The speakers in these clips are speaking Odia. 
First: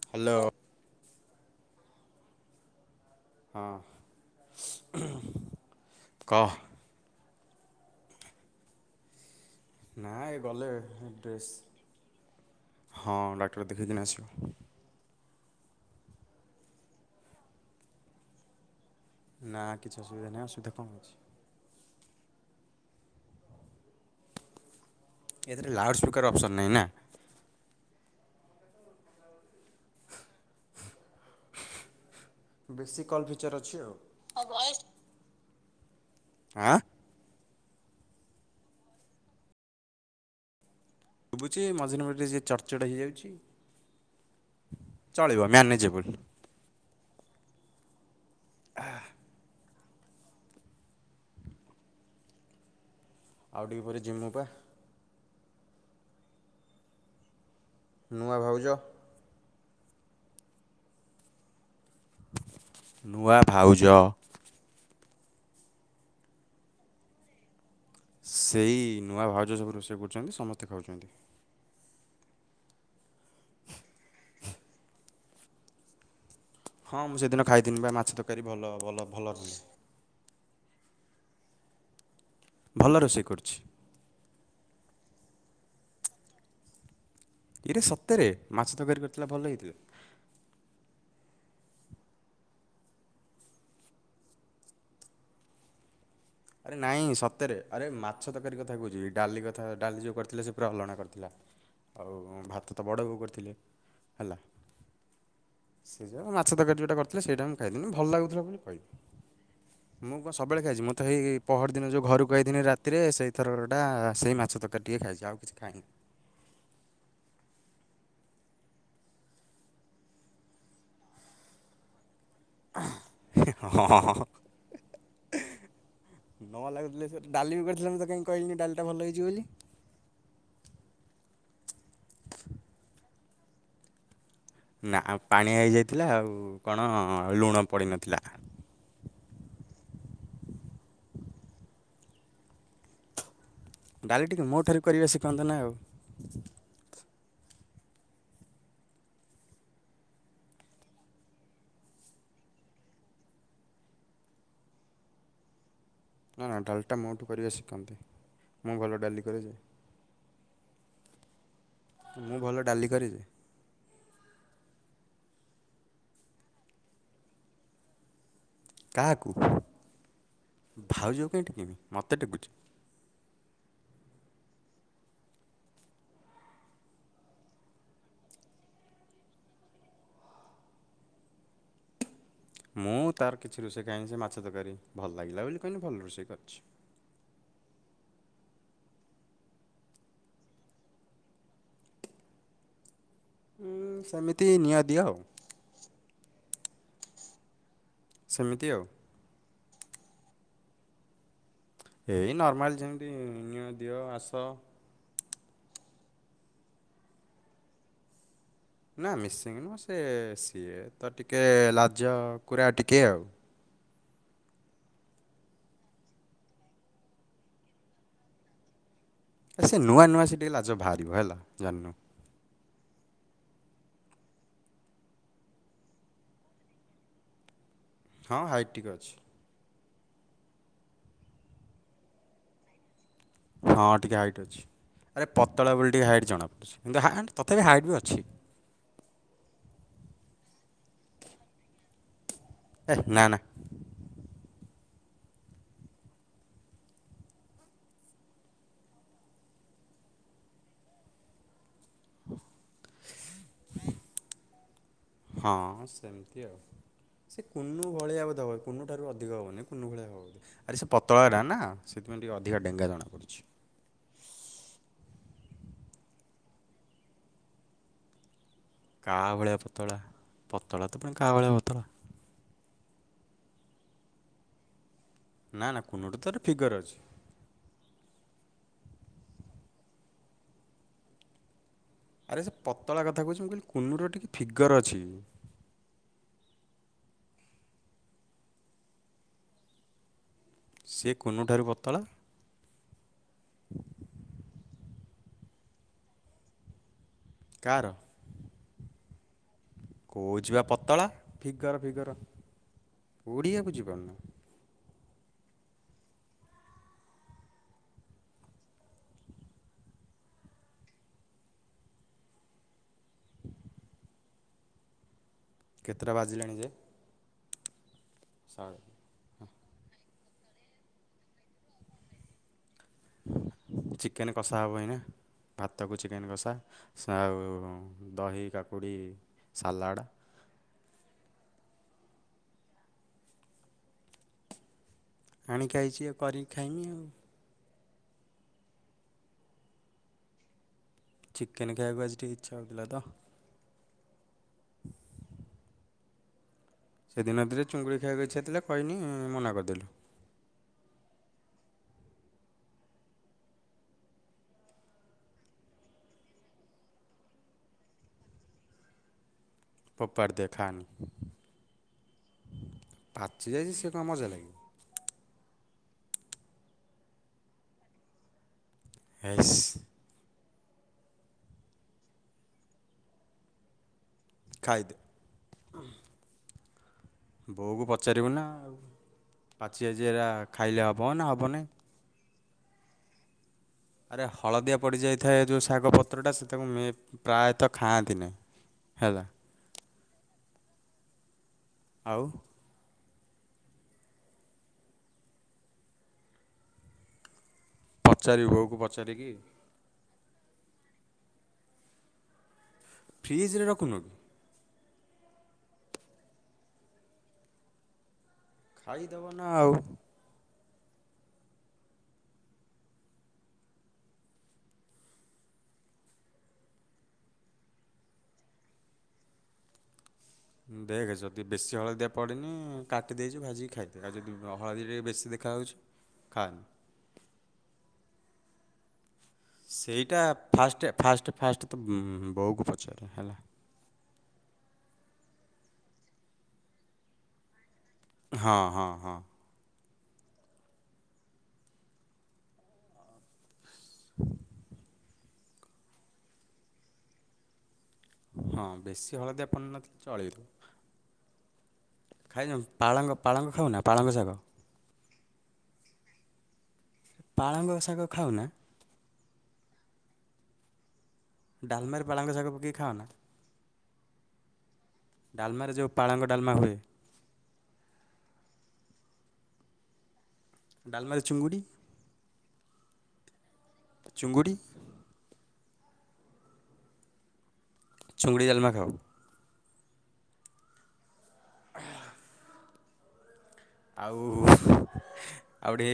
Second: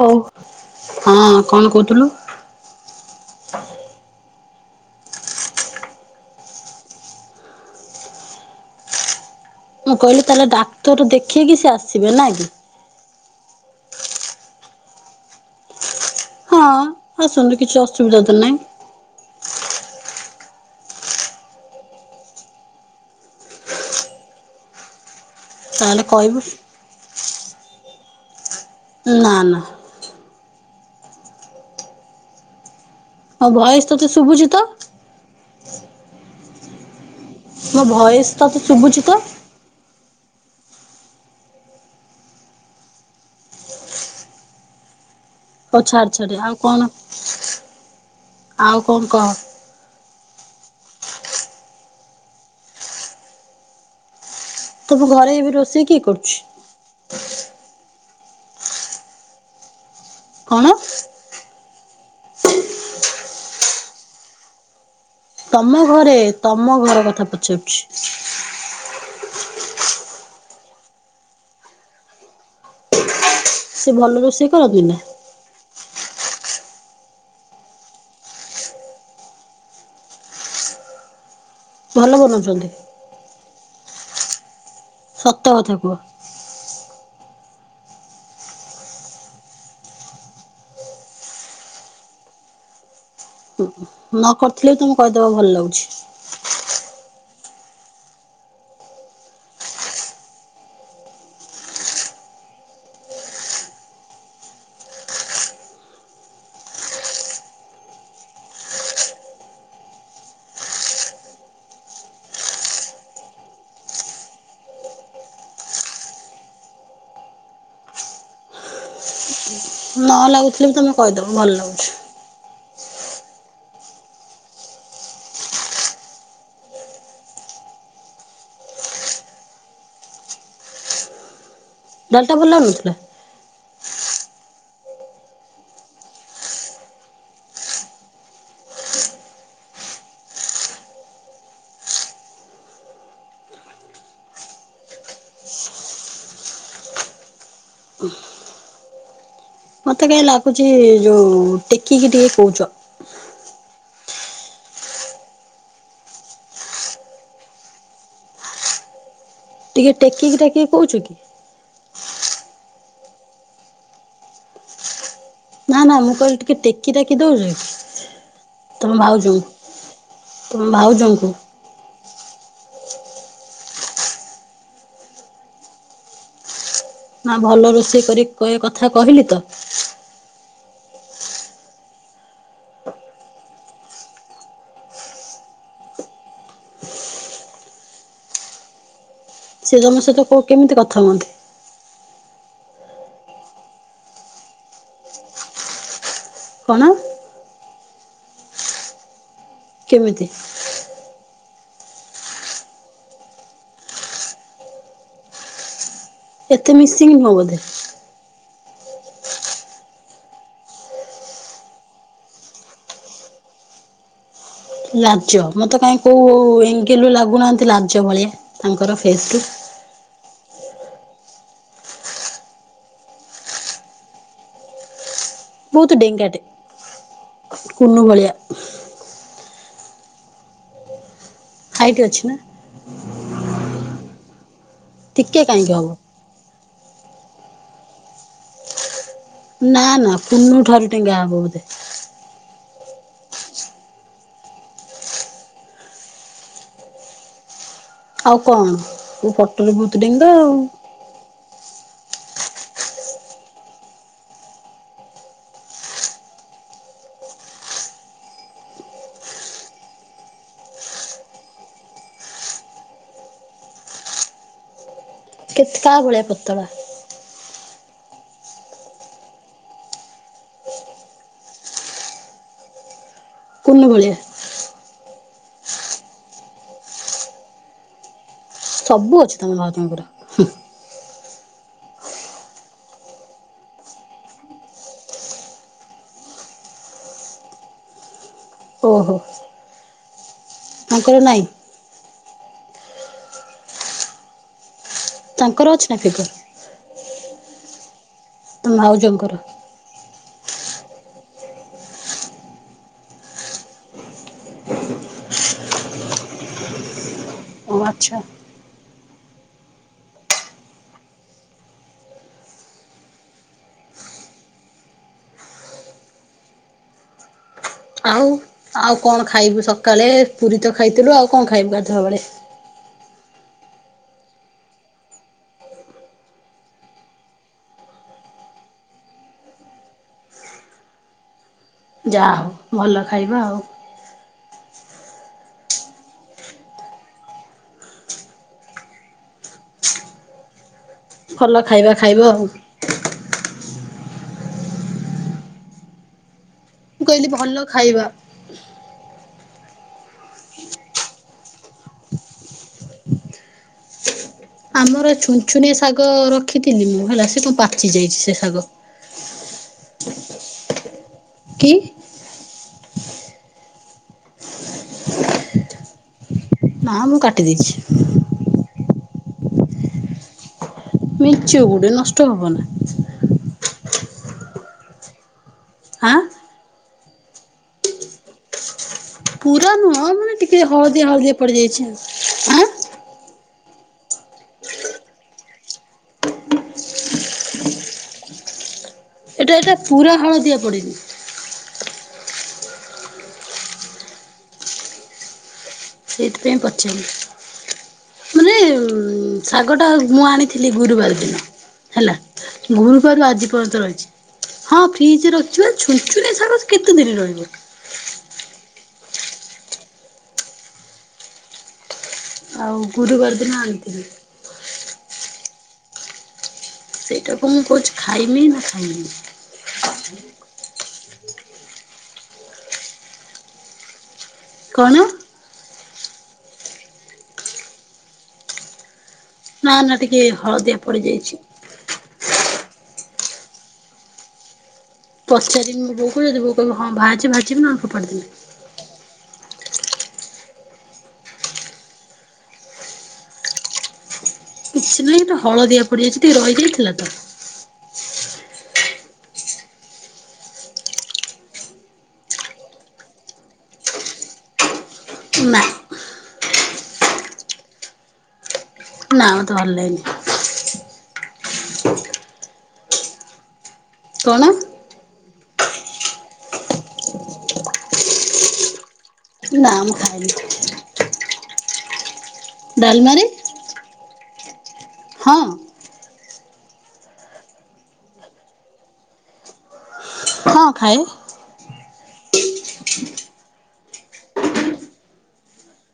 ହଉ, ହ୍ୟାଲୋ ହଁ କଣ କହୁଥୁଲୁ? ହଁ କହ? ମୁଁ ନା କହିଲି ଏ ତାହେଲେ ଗଲେ ଡାକ୍ତର ଡ୍ରେସ୍ ଦେଖେଇକି ସିଏ ଆସିବେ ନା କି? ହଁ ଡାକ୍ଟର ଦେଖେଇକିନା ଆସିବ। ହଁ, ଆସନ୍ତୁ କିଛି ଅସୁବିଧା ତ ନାହିଁ। ନା କିଛି ଅସୁବିଧା ନାହିଁ। ଅସୁବିଧା କଣ ହୋଉଛି? ଏଥିରେ ତାହେଲେ ଲାଉଡ଼ସ୍ପିକର କହିବୁ ଅପ୍ସନ ନାହିଁ ନା? ନା ନା। ବେସିକ୍ କଲ୍ ମୋ ଫିଚର୍ ଅଛି ଭଏସ ଆଉ। ତୋତେ ଶୁଭୁଛି ତ ଆଁ? ମୋ ଭୟସ୍ ତତେ ଶୁଭୁଛି ତ? ଶୁଭୁଛି ମଝିରେ ମଝିରେ ଯେ ଚଡ଼ ଚଡ଼ ହେଇଯାଉଛି, ଚଳିବ। ହଉ ମ୍ୟାନେଜେବୁଲ୍ ଛାଡ଼୍ ଛାଡ଼୍ ଆଉ କଣ? ଆଉ କଂକ୍ ଆଉ ଟିକେ ପରେ ଯିମୁ ବା। ତମ ଘରେ ଏବେ ରୋଷେଇ କିଏ କରୁଚି? ନୂଆ ଭାଉଜ। କଣ? ନୂଆ ଭାଉଜ। ତମ ଘରେ ତମ ଘର କଥା ପଚାରୁଚି। ସେଇ ନୂଆ ଭାଉଜ ସବୁ ରୋଷେଇ କରୁଚନ୍ତି ସମସ୍ତେ ଖାଉଚନ୍ତି। ସେ ଭଲ ରୋଷେଇ କରନ୍ତିୁ ନା। ହଁ ମୁଁ ସେଦିନ ଖାଇଥିନି ପା ମାଛ ତରକାରୀ ଭଲ ଭଲ ଭଲ ଭଲ ବନଉଚନ୍ତି। ଭଲ ରୋଷେଇ କରୁଛି। ସତ କଥା କୁହ। ଇରେ ସତରେ ମାଛ ତରକାରୀ କରିଥିଲା ଭଲ ହେଇଥିଲା। ହୁଁ ହୁଁ। ନ କରିଥିଲେ ବି ତୁମୁ କହିଦବ ଭଲ ଲାଗୁଚି। ଆରେ ନାଇଁ ସତରେ ଆରେ ମାଛ ତରକାରୀ କଥା କହୁଛି ଡାଲି କଥା ଡାଲି ଯୋଉ କରିଥିଲେ ସେ ପୁରା ଅଲଣା କରିଥିଲା। ଆଉ ଭାତ ତ ବଡ଼ ବୋଉ କରିଥିଲେ ହେଲା। ସେ ଯା ମାଛ ତରକାରୀ ଯଉଟା କରିଥିଲେ ସେଇଟା ମୁଁ ଖାଇଥିନି ଭଲ ଲାଗୁଥିଲା ବୋଲି କହିଲି। ମୁଁ କ ସବେଳେ ଖାଇଚି ମୁଁ ତ ହେଇ ପହରଦିନ ଯୋଉ ଘରକୁ ଆଇଥିନି ରାତିରେ ସେଇଥରରଟା ସେଇ ମାଛ ତରକାରୀ ଟିକଏ ଖାଇଛି ଆଉ କିଛି ଖାଇନି। ନ ଲାଗୁଥିଲେ ବି ତୁମେ କହିଦବ ଭଲ ଲାଗୁଚି। [unintelligible] ନଆ ଭଲାଗୁଥିଲେ ସେ ଡାଲି ବି କରିଥିଲେ ମୁଁ ତ କାହିଁ କହିଲିନି ଡାଲିଟା ଭଲ ହେଇଛି ବୋଲି? ଡାଲ ଟା ଭଲ ଲାଗୁନଥିଲା? ନା ଆ ପାଣିଆ ହେଇଯାଇଥିଲା ଆଉ କଣ ଆ ଲୁଣ ପଡ଼ିନଥିଲା। ଡାଲି ଟିକେ ମୋଠାରୁ କରିବା ଶିଖନ୍ତ ନା ଆଉ। ମତେ କାଇଁ ଲାଗୁଚି ଯୋଉ ଟେକିକି ଟିକେ କହୁଚ। ନା ନା ଡାଲିଟା ମୋଠୁ କରିବା ଶିଖନ୍ତି ମୁଁ ଭଲ ଡାଲି କରେ ଯେ। ଟିକେ ଟେକିକି ଟେକିକି କହୁଚ କି? ମୁଁ ଭଲ ଡାଲି କରେ ଯେ। ନା ନା ମୁଁ କହିଲି ଟିକେ ଟେକି ଟେକି ଦଉଚ କି? ତମ କାହାକୁ ଭାଉଜକୁ ତମ ଭାଉଜଙ୍କୁ। ମତେ ଟେକୁଚି। ନା ଭଲ ରୋଷେଇ କରି କହି କଥା କହିଲି ତ। ମୁଁ ତାର କିଛି ରୋଷେଇ କାଇଁ ସେ ମାଛ ତରକାରୀ ଭଲ ଲାଗିଲା ବୋଲି କହିଲି ଭଲ ରୋଷେଇ କରିଚି। ସେ ଯନ ସହିତ କୋ କେମିତି କଥା ହୁଅନ୍ତି? ହୁଁ ସେମିତି ନିଆ ଦିଅ ଆଉ। କଣ? ସେମିତି ଆଉ। କେମିତି? ଏଇ ନର୍ମାଲ ଯେମିତି ନିଅ ଦିଅ ଆସ। ଏତେ ମିସିଙ୍ଗ ନୁହଁ ବୋଧେ? ନା ମିସିଙ୍ଗ ନୁହଁ ସେ ସିଏ ତ ଟିକେ ଲାଜ କୁରା ଟିକିଏ ଆଉ। ଲାଜ ମତେ କାହିଁ କୋଉ ଏଙ୍ଗଲ ରୁ ଲାଗୁନାହାଁନ୍ତି ଲାଜ ଭଳିଆ ତାଙ୍କର ଫେସ ରୁ। ଏ ସେ ନୂଆ ନୂଆ ସେଠି ହେଲେ ଆଜ ବାହାରିବ ହେଲା ଜାନ। ବହୁତ ଡେଙ୍ଗାଟେ କୁନୁ ଭଳିଆ। ଠିକ୍ ଅଛ। ହାଇଟ ଅଛି ନା? ହଁ ଟିକି ହାଇଟ୍ ଅଛି, ଆରେ ଟିକେ ପତଳା କାହିଁକି ହବ ବୋଲି ଟିକେ ହାଇଟ୍ ଜଣାପଡ଼ୁଛି, କିନ୍ତୁ ହାଇଟ୍ ତଥାପି ହାଇଟ୍ ବି ଅଛି। ନା ନା କୁନୁ ଠାରୁ ଟେଙ୍ଗା ହବ ବୋଧେ। ହେ ନାଁ ନାଁ ଆଉ କଣ ତୋ ଫଟୋ ରେ ବୋହୁତ ଡେଙ୍ଗା ତ ଆଉ। [inaudible] ହଁ ସେମିତି ଆଉ। ସେ କୁନୁ ଭଳିଆକୁ ଦେବ କୁ ଠାରୁ ଅଧିକ ହବନି କୁନୁ ଭଳିଆ ହବ। ଆରେ ସେ ପତଳା ଟା ନା ସେଥିପାଇଁ ଟିକେ ଅଧିକା ଡେଙ୍ଗା ଜଣା ପଡିଚି। କେତେ କା ଭଳିଆ ପତଳା? କାହା ଭଳିଆ ପତଳା ପତଳା ତ ପୁଣି କାହା ଭଳିଆ ପତଳା? କନୁ ଭଳିଆ। ନା ନା କୁନୁଠୁ ତାର ଫିଗର ଅଛି। ସବୁ ଅଛି ତମ ଭାଉଜଙ୍କର। ଆରେ ସେ ପତଳା କଥା କହୁଛି ମୁଁ କହିଲି କୁନୁର ଟିକେ ଫିଗର ଅଛି। ଓହୋ। ସେ ତାଙ୍କର ନାଇଁ କୁନୁଠାରୁ ପତଳା। ତାଙ୍କର ଅଛି ନା [unintelligible] କାହାର? ତମ ଭାଉଜଙ୍କର? କୋଉଛି ବା ପତଳା ଫିଗର ଫିଗର ଓଡ଼ିଆ ବୁଝିପାରୁନ। ହଁ ଆଚ୍ଛା। କେତେଟା ବାଜିଲେଣି ଯେ? ଆଉ ସାଢ଼େ ଆଉ କଣ ଖାଇବୁ ସକାଳେ ପୁରୀ ତ ଖାଇଥିଲୁ ଆଉ କଣ ଖାଇବୁ ଗାଧୁଆ ବେଳେ? ଚିକେନ କଷା ହବ ଏଇନା। ଭାତକୁ ଚିକେନ୍ କଷା ଆଉ ଦହି କାକୁଡ଼ି ସାଲାଡ଼। ଯାହା ହଉ ଭଲ ଖାଇବା ଆଉ। ଆଣିକି ହେଇଛିଉ କରିକି ଖାଇମି ଆଉ। ଭଲ ଚିକେନ୍ ଖାଇବା କୁ ଖାଇବ ଟିକେ ଆଉ ଇଚ୍ଛା ହୋଉଥିଲା ତ? ମୁଁ କହିଲି ସେଦିନ ଭଲ ଧରେ ଚୁଙ୍ଗୁଡ଼ି ଖାଇବା। ଖାଇବାକୁ ଇଚ୍ଛା ଥିଲେ କହିନି ମନା କରିଦେଲୁ। ଆମର ଛୁନ ଛୁନି ଶାଗ ରଖିନି ମୁଁ ହେଲା ସେ କଣ ପାଚି ଯାଇଛି ସେ ଶାଗ। ଫୋପାଡ଼ି ଦିଅ ଖାଆନି। କି? ପାଚି ଯାଇଛି ସେ କଣ ଭଲ ଲାଗିବ? ନାଁ ମୁଁ କାଟି ଦେଇଛି। [unintelligible] [unintelligible] ଗୁଡେ ନଷ୍ଟ ହବ ନା। ଖାଇଦେ। ହଁ। ବୋଉକୁ ପଚାରିବୁ ନା ଆଉ। ପୁରା ପାଚି ଯାଇଛି ନୁହଁ ଏରା ମାନେ ଟିକେ ଖାଇଲେ ହେବ ହଳଦିଆ ନା ହଳଦିଆ ହେବନି ପଡିଯାଇଛି ଆଁ। ଆରେ ହଳଦିଆ ପଡ଼ିଯାଇଥାଏ ଯେଉଁ ଶାଗ ପତ୍ରଟା ସେଟାକୁ [unintelligible] ପ୍ରାୟତଃ ଖାଆନ୍ତି ନାହିଁ। ହେଲା। ଏଟା ଏଟା ପୁରା ହଳଦିଆ ପଡିନି। ଆଉ। ସେଇଥିପାଇଁ ପଚାନ୍ତ ପଚାରିବୁ ମାନେ ବୋଉକୁ ପଚାରିକି ଆଗଟା ମୁଁ ଆଣିଥିଲି ଗୁରୁବାର ଦିନ ହେଲା ଗୁରୁବାରୁ ଆଜି ଫ୍ରିଜରେ ପର୍ଯ୍ୟନ୍ତ ରଖୁନୁ କି? ରହିଛି। ହଁ ଫ୍ରିଜରେ ଅଛି ବା ଛୁୁଞ୍ଚୁଣି ସାଗ କେତେ ଦିନ ରହିବ। ଖାଇଦବ ନା ଆଉ। ଆଉ ଗୁରୁବାର ଦିନ ଆଣିଥିଲି। ସେଇଟାକୁ ମୁଁ କହୁଛି ଖାଇମି ନା ଖାଇମିନି। ଦେଖ ଯଦି ବେଶୀ ହଳଦିଆ ପଡ଼ନି କାଟି ଦେଇଛୁ ଭାଜିକି ଖାଇଦି ଆଉ ଯଦି। ହଳଦୀଆ କଣ ଟିକେ ବେଶୀ ଦେଖାହେଉଛି ଖାଆନା। ନା ନା ଟିକେ ସେଇଟା ହଳଦିଆ ଫାଷ୍ଟ ଫାଷ୍ଟ ପଡିଯାଇଛି। ଫାଷ୍ଟ ତ ବୋଉକୁ ପଚାର ହେଲା। ପଚାରିବି ବୋଉକୁ ଯଦି ବୋଉ କହିବ ହଁ ଭାଜ ଭାଜିବି ନହେଲେ ଫୋପାଡ଼ିଦେବି। ହଁ ହଁ ହଁ। କିଛି ନାହିଁ ଟିକେ ହଳଦିଆ ପଡିଯାଇଛି ଟିକେ ରହିଯାଇଥିଲା ତ। ହଁ ବେଶୀ ହଳଦିଆ ପନିନଥିଲା ଚଳିବ। ଖାଇନ ପାଳଙ୍ଗ ପାଳଙ୍ଗ ଖାଉନା ପାଳଙ୍ଗ ଶାଗ। ନା। ପାଳଙ୍ଗ ଶାଗ ଖାଉନା। ନା ମତେ ଭଲ ଲାଗେନି। ଡାଲମାରେ ପାଳାଙ୍ଗ ଶାଗ ପକେଇକି ଖାଅନା। କଣ। ଡାଲମାରେ ଯୋଉ ପାଳଙ୍ଗ ଡାମା ହୁଏ। ନା ମୁଁ ଖାଏନି। ଡାଲମା ରେ ଚିଙ୍ଗୁଡ଼ି। ଡାଲମାରେ। ଚୁଙ୍ଗୁଡ଼ି। ହଁ। ଚୁଙ୍ଗୁଡ଼ିଡଲମା ଖାଉ। ହଁ ଖାଏ। [inaudible] ଆଉ ଆଉ ଗୋଟେ।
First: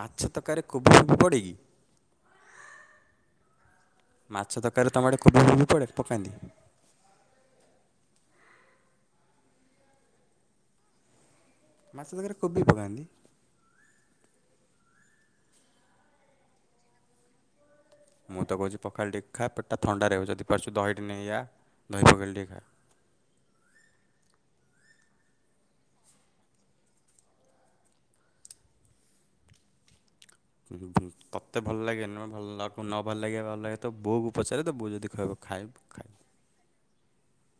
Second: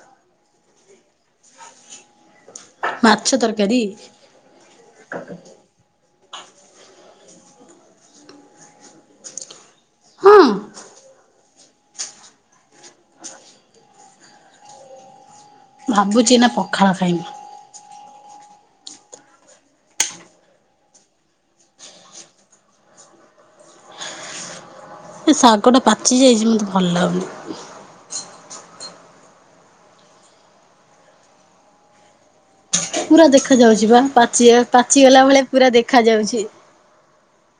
ମାଛ ତରକାରୀ କୋବି ଫୋବି ପଡ଼େକି ମାଛ ତରକାରୀ। ମାଛ ଦରକାରୀ ତମ ଆଡ଼େ କୋବ ଫୋବି ପଡ଼େ ପକାନ୍ତି। ହଁ ମାଛ ତରକାରୀ ରେ କୋବି ପକାନ୍ତି। ଭାବୁଛି ଏଇନା ପଖାଳ ଖାଇବି। ମୁଁ ତ କହୁଛି ପଖାଲି ଟିକେ ଖା ପଟା ଥଣ୍ଡାରେ ରହିବ ଯଦି ପାରୁଛୁ ଦହିଟି ନେଇୟା ଦହି ପଖାଳ ଟିକେ ଖା। ଏ ଶାଗଟା ପାଚିଯାଇଛି ମୋତେ ଭଲ ଲାଗୁନି। ତୋତେ ଭଲ ଲାଗେ ଏନେ ଭଲ ଲାଗ ତା ନ ଭଲ ପୁରା ଲାଗେ ଦେଖା ଭଲ ଲାଗେ ଯାଉଛି ତ ବା ବୋଉକୁ ପାଚି ପଚାରେ ତ ବୋଉ ଯଦି ପାଚିଗଲା କହିବ ଭଳିଆ ପୁରା ଖାଇବୁ ଦେଖା ଖାଇବୁ। ଯାଉଛି।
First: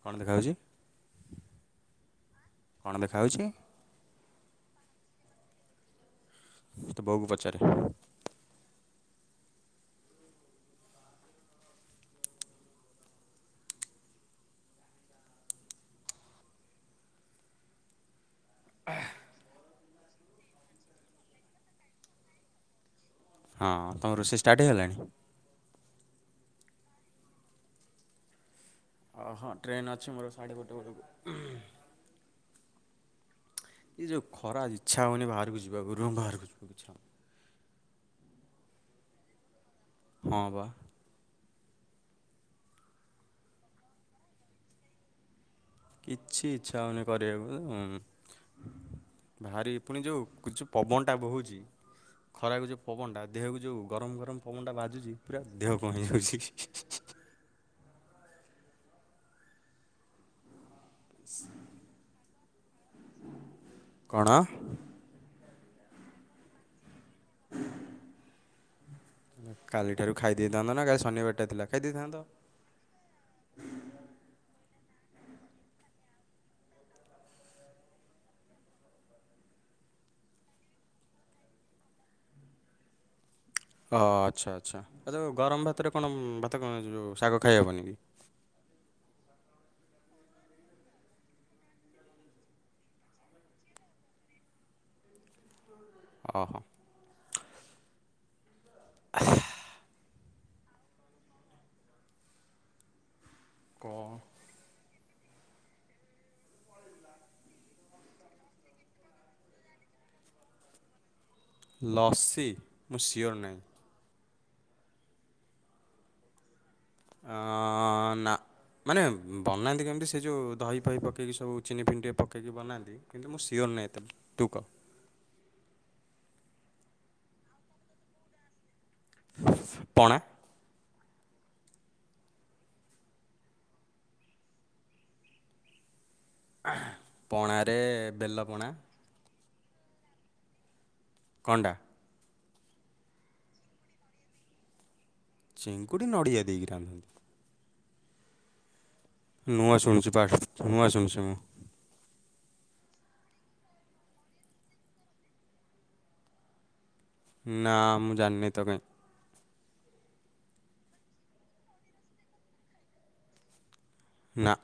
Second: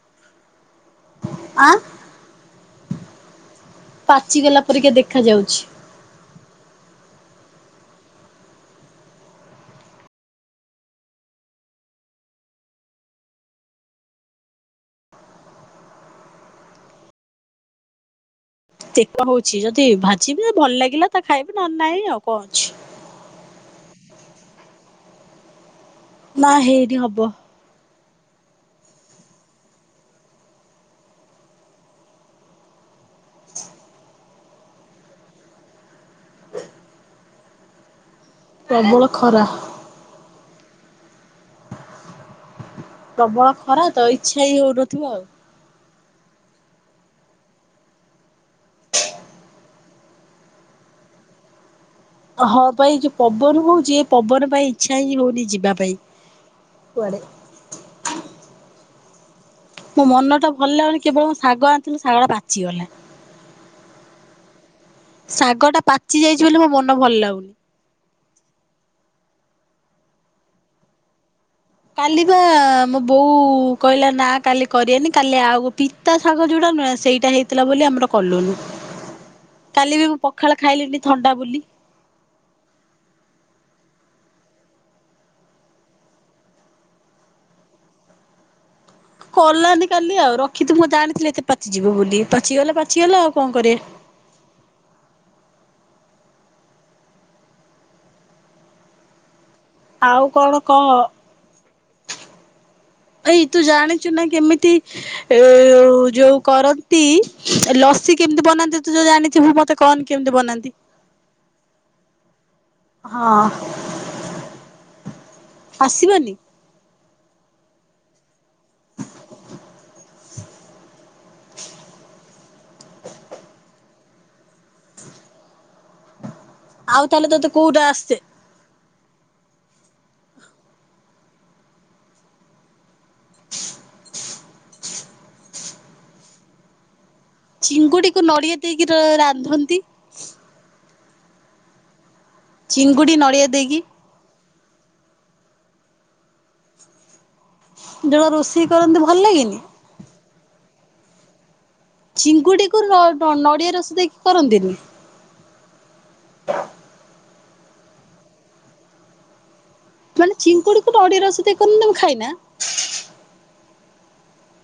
କଣ ଦେଖାଯାଉଛି। ଆଁ। କଣ ଦେଖା ହେଉଛି? ପାଚିଗଲା ପରିକା ଦେଖା ଯାଉଛି। ତୋ ବୋଉକୁ ପଚାରେ। ସେଇ ତ ହଉଛି ଯଦି ଭାଜିବେ ଭଲ ଲାଗିଲା ତ ଖାଇବେ ନହେଲେ ନାହିଁ ଆଉ କଣ ଅଛି। ହଁ ତମ ରୋଷେଇ ଷ୍ଟାର୍ଟ ହେଇଗଲାଣି? ନା ହେଇନି ହବ। ଅ ହଁ ଟ୍ରେନ୍ ଅଛି ମୋର ସାଢ଼େ ଗୋଟେ ବେଳକୁ। ଏ ଯେଉ ଖରା ଇଚ୍ଛା ହଉନି ବାହାରକୁ ଯିବାକୁ ରୁୁମ୍ ବାହାରକୁ ଯିବାକୁ ଇଚ୍ଛା ହଉନି। ବହୁତ୍ ଖରା। ହଁ ବା। ପ୍ରବଳ ଖରା ତ ଇଚ୍ଛା ହିଁ ହଉନଥିବ ଆଉ। କିଛି ଇଚ୍ଛା ହଉନି କରିବାକୁ ଉଁ। ଭାରି ପୁଣି ଯୋଉ କୁଛୁ ପବନଟା ବୋହୁଛି ହଁ ଖରାକୁ ଯୋଉ ପାଇଁ ପବନଟା ପବନ ଦେହକୁ ଯୋଉ ହଉଛି ଏ ଗରମ ଗରମ ପାଇଁ ପବନ ଟା ଇଚ୍ଛା ହିଁ ବାଜୁଛି ହଉନି ପୁରା ଯିବା ଦେହ ପାଇଁ କଣ ହେଇଯାଉଛି। କୁଆଡେ? ମୋ ମନଟା ଭଲ ଲାଗୁନି କେବଳ ଶାଗ ଆଣିଥିଲି ଶାଗଟା ପାଚିଗଲା। କଣ? ଶାଗ ଟା ପାଚି ଯାଇଛି ବୋଲି ମୋ ମନ ଭଲ ଲାଗୁନି। କାଲି ଠାରୁ ଖାଇ ଦେଇଥାନ୍ତ ନା କାଲି ଶନିବାରଟା ଥିଲା। ଖାଇ ଦେଇଥାନ୍ତ। କାଲି କଣ ଆମ ବୋଉ କହିଲା ନା କାଲି କରିବନି କାଲି ଆଉ ପିତା ଶାଗ ଯୋଉଟା ନୁହେଁ ସେଇଟା ହେଇ ଥିଲା ବୋଲି ଆମର କଲୁନି କାଲି ବି ମୁଁ ପଖାଳ ଖାଇଲିନି ଥଣ୍ଡା ବୋଲି। ଓ ଆଚ୍ଛା ଆଚ୍ଛା ଆ ଯୋଉ ଗରମ ଭାତରେ କଣ ଭାତ କଣ ଯୋଉ ଶାଗ ଖାଇହବନି କି? କଲାନି କାଲି ଆଉ ରଖି ଥିବୁ ମୁଁ ଜାଣିଥିଲେ ଏତେ ପାଚିଯିବ ବୋଲି ପାଚିଗଲା ପାଚିଗଲା ଆଉ କଣ କରିବା। ଓ ହୋ। ଆଉ କଣ କହ? ଏଇ ତୁ କଣ ଜାଣିଛୁ ନା କେମିତି ଏ ଯୋଉ କରନ୍ତି ଲସି କେମତି ବନାନ୍ତି ତୁ ତ ଜାଣିଥିବୁ ମତେ କଣ କେମତି ବନାନ୍ତି? ଲସି। ମୁଁ ସିଓର ହଁ ନାହିଁ ଆସିବନି? ଅଁ ନା। ମାନେ ବନାନ୍ତି କେମତି ସେ ଯୋଉ ଦହି ଫହି ପକେଇକି ସବୁ ଚିନି ଫିନି ଟିକେ ପକେଇକି ବନାନ୍ତି। କିନ୍ତୁ ମୁଁ ସିଓର ନାହିଁ ଏତେ କୁ କପ୍। ଆଉ ତାହେଲେ ତୋତେ କୋଉଟା ଆସେ? ପଣା। ପଣାରେ ବେଲ ପଣା। ଅ ରାନ୍ଧନ୍ତି। କଣ ଟା? ଚିଙ୍ଗୁଡ଼ି ନଡ଼ିଆ ଦେଇକି। ଚିଙ୍ଗୁଡ଼ି ନଡ଼ିଆ ଦେଇକି ରାନ୍ଧନ୍ତି! ଯୋଉ ରୋଷେଇ କରନ୍ତି ଭଲ ଲାଗନି? ହଁ ଶୁଣୁଛି ପାଢ୍। ନୂଆ ଶୁଣୁଛି ମୁଁ। ଚିଙ୍ଗୁଡିକୁ ନ ଡ ନଡ଼ିଆ ରସ ଦେଇକି କରନ୍ତିନି। ହଁ ନା ମୁଁ ଜାଣିନି ତ କାଇଁ। ମାନେ ଚିଙ୍କୁଡି କୋଟେ ଅଡିଆ ରସ ଦେଇ କରନୁ ତେ ଖାଇନା। ନା।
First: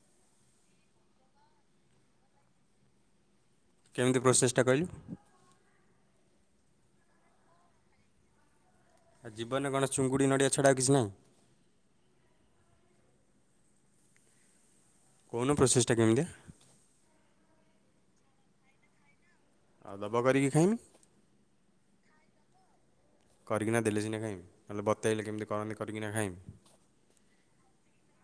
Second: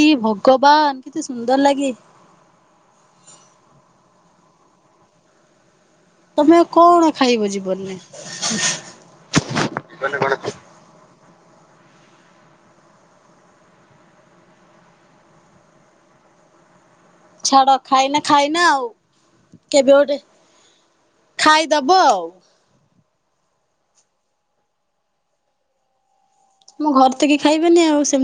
ଏଇ ଭଗବାନ କେତେ ସୁନ୍ଦର ଲାଗେ। କେମିତି ପ୍ରୋସେସ ଟା କହିଲ? ତମେ କଣ ଖାଇବ ଜୀବନରେ? ଜିବନରେ କଣ ଚୁଙ୍ଗୁଡ଼ି ନଡ଼ିଆ ଛଡ଼ା କିଛି ନାହିଁ। କୋହୁନୁ ପ୍ରୋସେସଟା କେମିତିଆ? ଛାଡ ଖାଇନା ଖାଇନା ଆଉ। କେବେ ଆଉ ଦବ ଗୋଟେ କରିକି ଖାଇମି ଖାଇଦବ ଆଉ। କରିକିନା ଦେଲେ ସିନା ଖାଇମି ନହେଲେ ବତେଇଲେ କେମିତି କରନ୍ତି କରିକିନା ମୁଁ ଘର ତକି ଖାଇବେନି ଆଉ ସେମିତି